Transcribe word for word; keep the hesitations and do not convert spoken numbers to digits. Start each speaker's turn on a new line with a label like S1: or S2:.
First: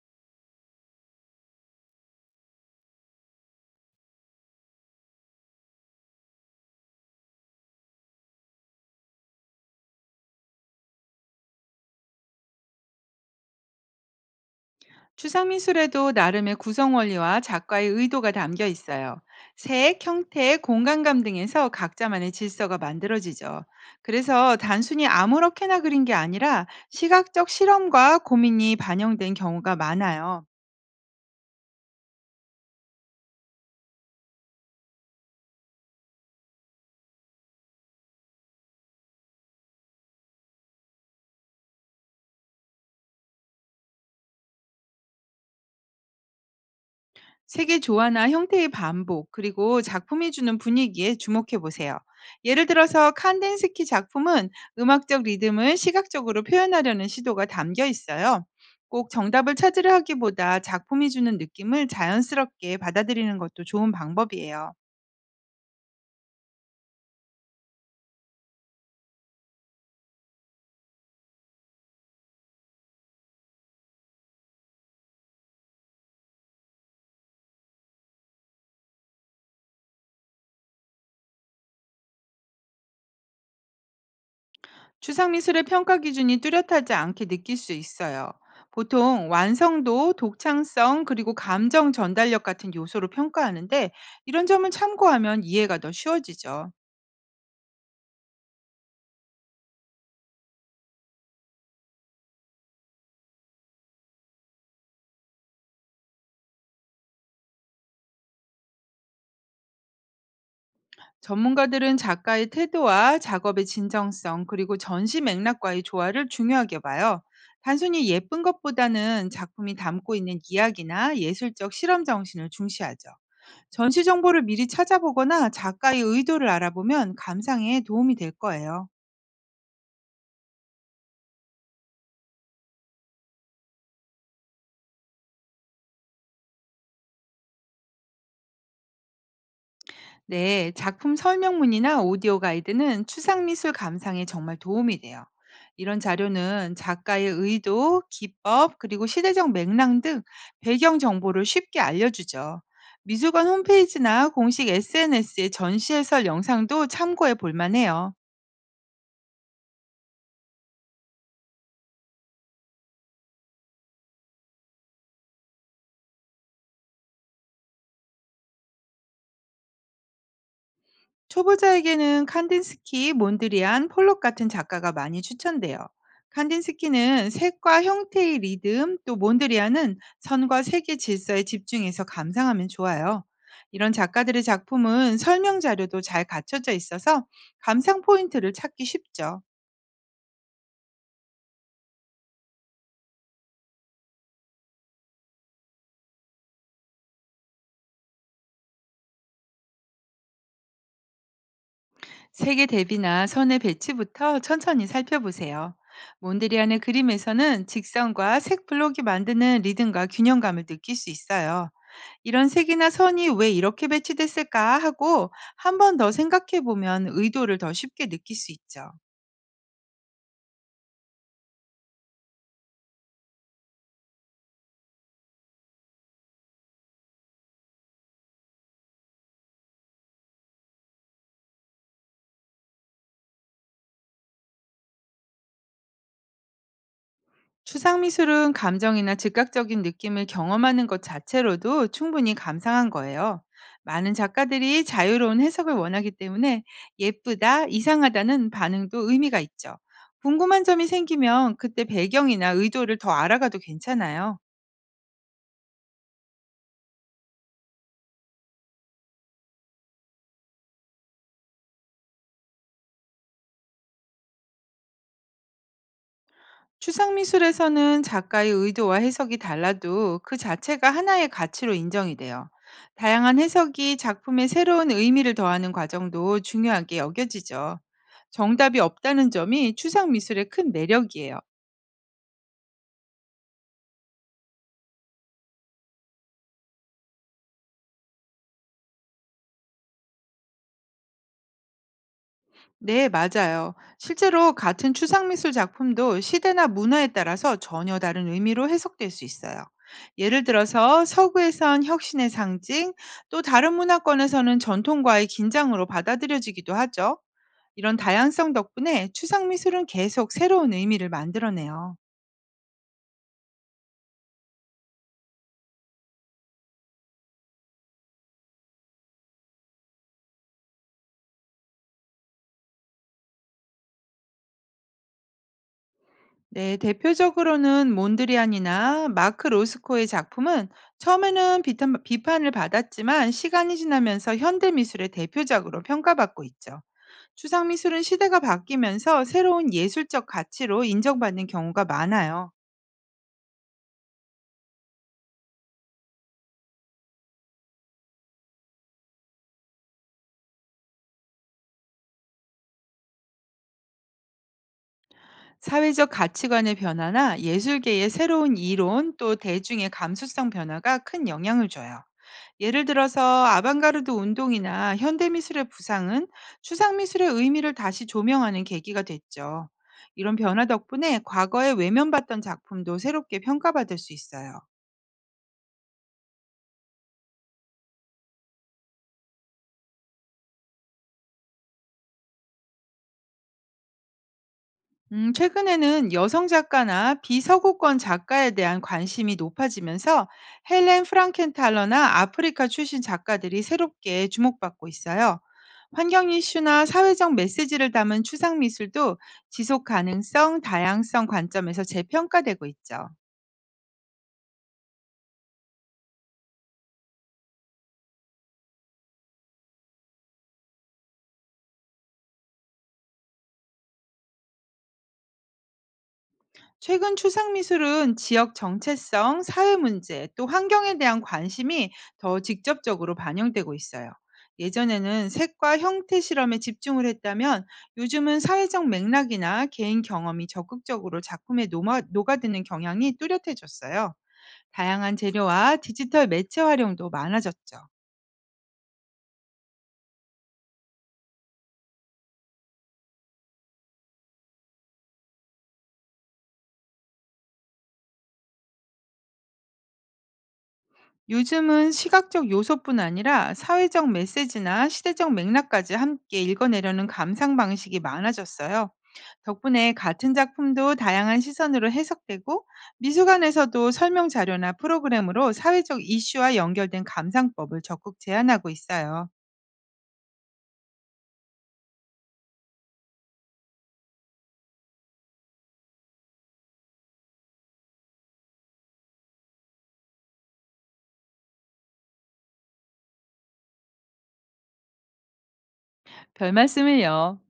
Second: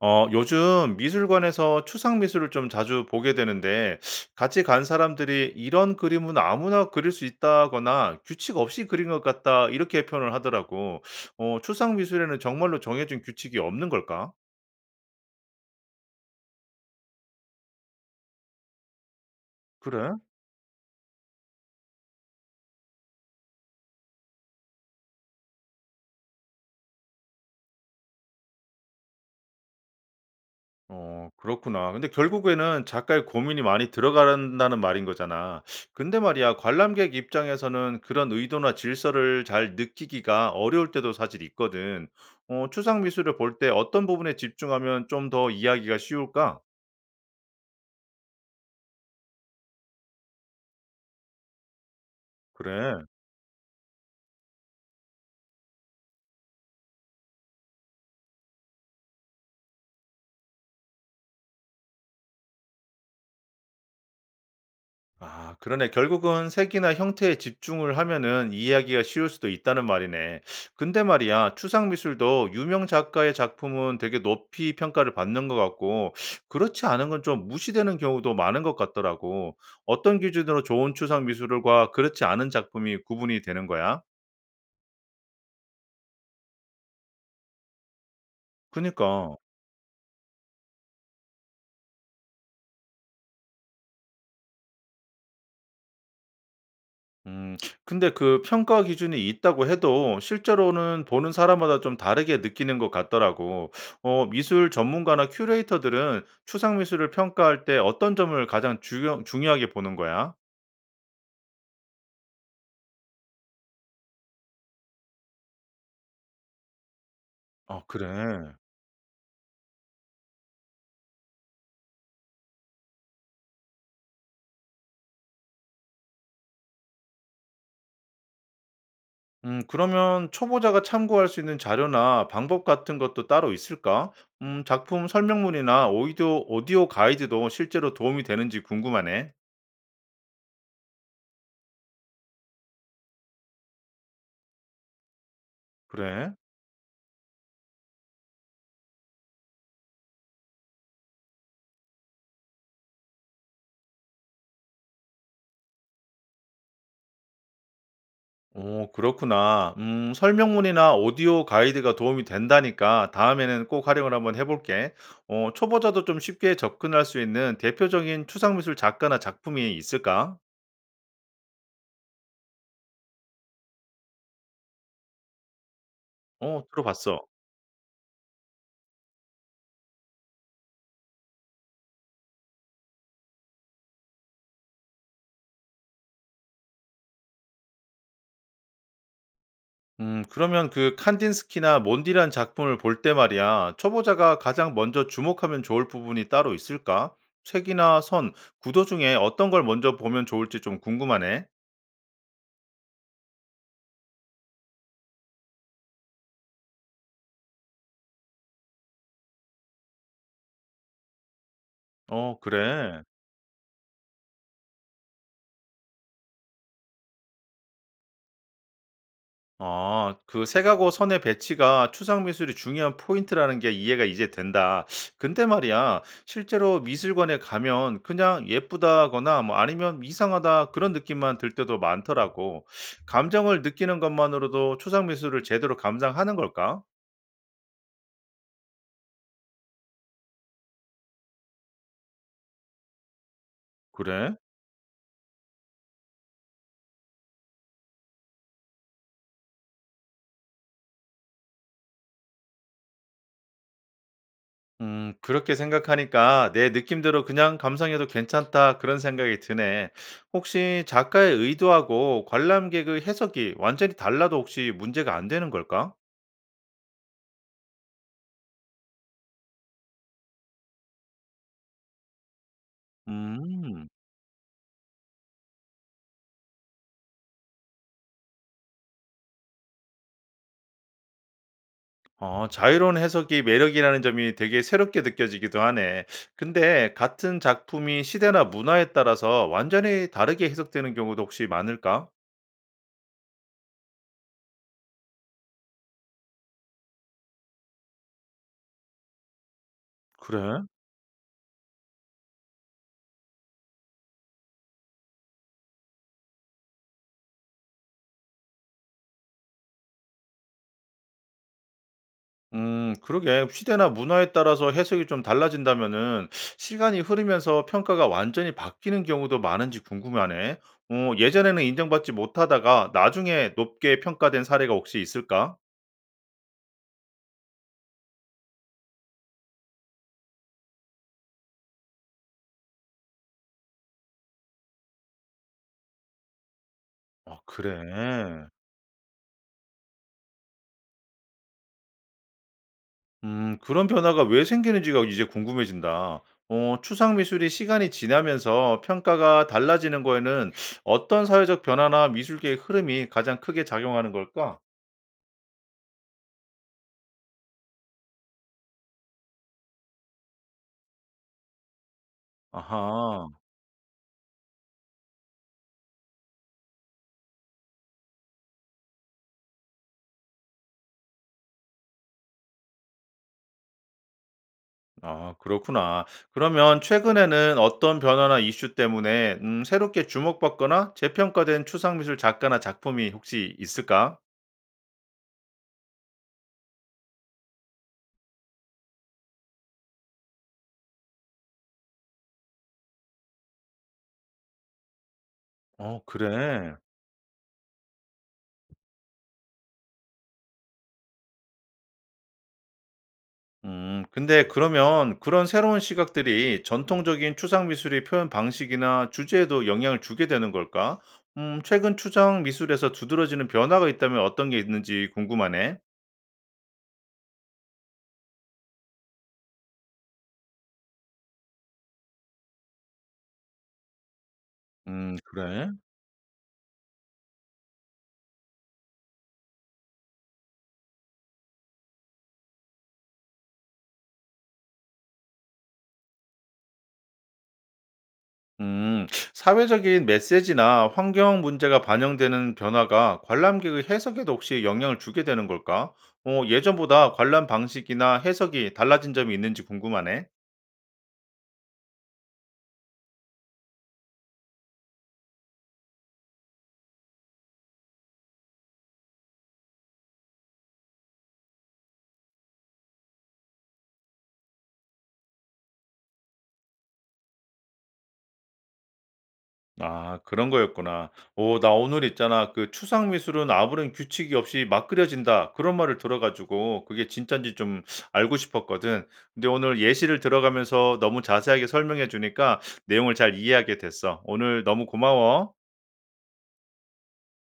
S1: 어, 요즘 미술관에서 추상 미술을 좀 자주 보게 되는데, 같이 간 사람들이 이런 그림은 아무나 그릴 수 있다거나 규칙 없이 그린 것 같다, 이렇게 표현을 하더라고. 어, 추상 미술에는 정말로 정해진 규칙이 없는 걸까?
S2: 추상미술에도 나름의 구성 원리와 작가의 의도가 담겨 있어요. 색,
S1: 그래?
S2: 형태, 공간감 등에서 각자만의 질서가 만들어지죠. 그래서 단순히 아무렇게나 그린 게 아니라 시각적 실험과 고민이 반영된 경우가 많아요.
S1: 어 그렇구나. 근데 결국에는 작가의 고민이 많이 들어간다는 말인 거잖아. 근데 말이야, 관람객 입장에서는 그런 의도나 질서를 잘 느끼기가 어려울 때도 사실 있거든. 어, 추상 미술을 볼 때 어떤 부분에 집중하면 좀 더 이해하기가 쉬울까?
S2: 색의 조화나 형태의 반복, 그리고 작품이 주는 분위기에 주목해 보세요. 예를
S1: 그래.
S2: 들어서 칸덴스키 작품은 음악적 리듬을 시각적으로 표현하려는 시도가 담겨 있어요. 꼭 정답을 찾으려 하기보다 작품이 주는 느낌을 자연스럽게 받아들이는 것도 좋은 방법이에요.
S1: 아, 그러네. 결국은 색이나 형태에 집중을 하면은 이해하기가 쉬울 수도 있다는 말이네. 근데 말이야, 추상 미술도 유명 작가의 작품은 되게 높이 평가를 받는 것 같고, 그렇지 않은 건 좀 무시되는 경우도 많은 것 같더라고. 어떤 기준으로 좋은 추상 미술과 그렇지 않은 작품이 구분이 되는 거야?
S2: 추상 미술의 평가 기준이 뚜렷하지 않게 느낄 수 있어요. 보통
S1: 그니까.
S2: 완성도, 독창성, 그리고 감정 전달력 같은 요소로 평가하는데 이런 점을 참고하면 이해가 더 쉬워지죠.
S1: 음. 근데 그 평가 기준이 있다고 해도 실제로는 보는 사람마다 좀 다르게 느끼는 것 같더라고. 어, 미술 전문가나 큐레이터들은 추상 미술을 평가할 때 어떤 점을 가장 중요, 중요하게 보는 거야?
S2: 전문가들은 작가의 태도와 작업의 진정성, 그리고 전시 맥락과의 조화를 중요하게 봐요.
S1: 아,
S2: 단순히 예쁜
S1: 그래.
S2: 것보다는 작품이 담고 있는 이야기나 예술적 실험 정신을 중시하죠. 전시 정보를 미리 찾아보거나 작가의 의도를 알아보면 감상에 도움이 될 거예요.
S1: 음, 그러면 초보자가 참고할 수 있는 자료나 방법 같은 것도 따로 있을까? 음, 작품 설명문이나 오디오, 오디오 가이드도 실제로 도움이 되는지 궁금하네.
S2: 네, 작품 설명문이나 오디오 가이드는 추상 미술 감상에 정말 도움이 돼요. 이런
S1: 그래.
S2: 자료는 작가의 의도, 기법, 그리고 시대적 맥락 등 배경 정보를 쉽게 알려주죠. 미술관 홈페이지나 공식 에스엔에스의 전시 해설 영상도 참고해 볼 만해요.
S1: 오 그렇구나. 음, 설명문이나 오디오 가이드가 도움이 된다니까 다음에는 꼭 활용을 한번 해 볼게. 어 초보자도 좀 쉽게 접근할 수 있는 대표적인 추상 미술 작가나 작품이 있을까?
S2: 초보자에게는 칸딘스키, 몬드리안, 폴록 같은 작가가 많이 추천돼요.
S1: 어 들어봤어.
S2: 칸딘스키는 색과 형태의 리듬, 또 몬드리안은 선과 색의 질서에 집중해서 감상하면 좋아요. 이런 작가들의 작품은 설명 자료도 잘 갖춰져 있어서 감상 포인트를 찾기 쉽죠.
S1: 음 그러면 그 칸딘스키나 몬디란 작품을 볼 때 말이야. 초보자가 가장 먼저 주목하면 좋을 부분이 따로 있을까? 색이나 선, 구도 중에 어떤 걸 먼저 보면 좋을지 좀 궁금하네.
S2: 색의 대비나 선의 배치부터 천천히 살펴보세요. 몬드리안의 그림에서는 직선과 색 블록이 만드는 리듬과 균형감을 느낄 수 있어요.
S1: 어
S2: 이런 색이나
S1: 그래.
S2: 선이 왜 이렇게 배치됐을까 하고 한 번 더 생각해 보면 의도를 더 쉽게 느낄 수 있죠.
S1: 아 그 색하고 선의 배치가 추상 미술이 중요한 포인트라는 게 이해가 이제 된다. 근데 말이야, 실제로 미술관에 가면 그냥 예쁘다거나 뭐 아니면 이상하다 그런 느낌만 들 때도 많더라고. 감정을 느끼는 것만으로도 추상 미술을 제대로 감상하는 걸까?
S2: 추상 미술은 감정이나 즉각적인 느낌을 경험하는 것 자체로도 충분히 감상한 거예요. 많은
S1: 그래?
S2: 작가들이 자유로운 해석을 원하기 때문에 예쁘다, 이상하다는 반응도 의미가 있죠. 궁금한 점이 생기면 그때 배경이나 의도를 더 알아가도 괜찮아요.
S1: 음, 그렇게 생각하니까 내 느낌대로 그냥 감상해도 괜찮다 그런 생각이 드네. 혹시 작가의 의도하고 관람객의 해석이 완전히 달라도 혹시 문제가 안 되는 걸까?
S2: 추상미술에서는 작가의 의도와 해석이 달라도 그 자체가 하나의 가치로 인정이 돼요. 다양한
S1: 음.
S2: 해석이 작품에 새로운 의미를 더하는 과정도 중요하게 여겨지죠. 정답이 없다는 점이 추상미술의 큰 매력이에요.
S1: 어 자유로운 해석이 매력이라는 점이 되게 새롭게 느껴지기도 하네. 근데 같은 작품이 시대나 문화에 따라서 완전히 다르게 해석되는 경우도 혹시 많을까?
S2: 네, 맞아요. 실제로 같은 추상미술 작품도 시대나 문화에 따라서 전혀 다른 의미로 해석될 수 있어요. 예를
S1: 그래?
S2: 들어서 서구에선 혁신의 상징, 또 다른 문화권에서는 전통과의 긴장으로 받아들여지기도 하죠. 이런 다양성 덕분에 추상 미술은 계속 새로운 의미를 만들어내요.
S1: 음, 그러게. 시대나 문화에 따라서 해석이 좀 달라진다면은 시간이 흐르면서 평가가 완전히 바뀌는 경우도 많은지 궁금하네. 어, 예전에는 인정받지 못하다가 나중에 높게 평가된 사례가 혹시 있을까?
S2: 네, 대표적으로는 몬드리안이나 마크 로스코의 작품은 처음에는 비탄- 비판을 받았지만 시간이 지나면서 현대 미술의 대표작으로 평가받고 있죠.
S1: 아,
S2: 추상
S1: 그래.
S2: 미술은 시대가 바뀌면서 새로운 예술적 가치로 인정받는 경우가 많아요.
S1: 음, 그런 변화가 왜 생기는지가 이제 궁금해진다. 어, 추상 미술이 시간이 지나면서 평가가 달라지는 거에는 어떤 사회적 변화나 미술계의 흐름이 가장 크게 작용하는 걸까?
S2: 사회적 가치관의 변화나 예술계의 새로운 이론 또 대중의 감수성 변화가 큰 영향을 줘요. 예를 들어서
S1: 아하,
S2: 아방가르드 운동이나 현대미술의 부상은 추상미술의 의미를 다시 조명하는 계기가 됐죠. 이런 변화 덕분에 과거에 외면받던 작품도 새롭게 평가받을 수 있어요.
S1: 아, 그렇구나. 그러면 최근에는 어떤 변화나 이슈 때문에 음, 새롭게 주목받거나 재평가된 추상 미술 작가나 작품이 혹시 있을까?
S2: 음, 최근에는 여성 작가나 비서구권 작가에 대한 관심이 높아지면서 헬렌 프랑켄탈러나 아프리카 출신 작가들이 새롭게 주목받고 있어요.
S1: 어,
S2: 환경
S1: 그래.
S2: 이슈나 사회적 메시지를 담은 추상 미술도 지속 가능성, 다양성 관점에서 재평가되고 있죠.
S1: 음, 근데 그러면 그런 새로운 시각들이 전통적인 추상 미술의 표현 방식이나 주제에도 영향을 주게 되는 걸까? 음, 최근 추상 미술에서 두드러지는 변화가 있다면 어떤 게 있는지 궁금하네.
S2: 최근 추상 미술은 지역 정체성, 사회 문제, 또 환경에 대한 관심이 더 직접적으로 반영되고 있어요.
S1: 음,
S2: 예전에는
S1: 그래.
S2: 색과 형태 실험에 집중을 했다면 요즘은 사회적 맥락이나 개인 경험이 적극적으로 작품에 녹아- 녹아드는 경향이 뚜렷해졌어요. 다양한 재료와 디지털 매체 활용도 많아졌죠.
S1: 음, 사회적인 메시지나 환경 문제가 반영되는 변화가 관람객의 해석에도 혹시 영향을 주게 되는 걸까? 어, 예전보다 관람 방식이나 해석이 달라진 점이 있는지 궁금하네.
S2: 요즘은 시각적 요소뿐 아니라 사회적 메시지나 시대적 맥락까지 함께 읽어내려는 감상 방식이 많아졌어요. 덕분에 같은 작품도 다양한 시선으로 해석되고 미술관에서도 설명 자료나 프로그램으로 사회적 이슈와 연결된 감상법을 적극 제안하고 있어요.
S1: 아 그런 거였구나. 오, 나 오늘 있잖아 그 추상 미술은 아무런 규칙이 없이 막 그려진다." 그런 말을 들어 가지고 그게 진짠지 좀 알고 싶었거든. 근데 오늘 예시를 들어가면서 너무 자세하게 설명해 주니까 내용을 잘 이해하게 됐어. 오늘 너무 고마워.
S2: 별 말씀을요.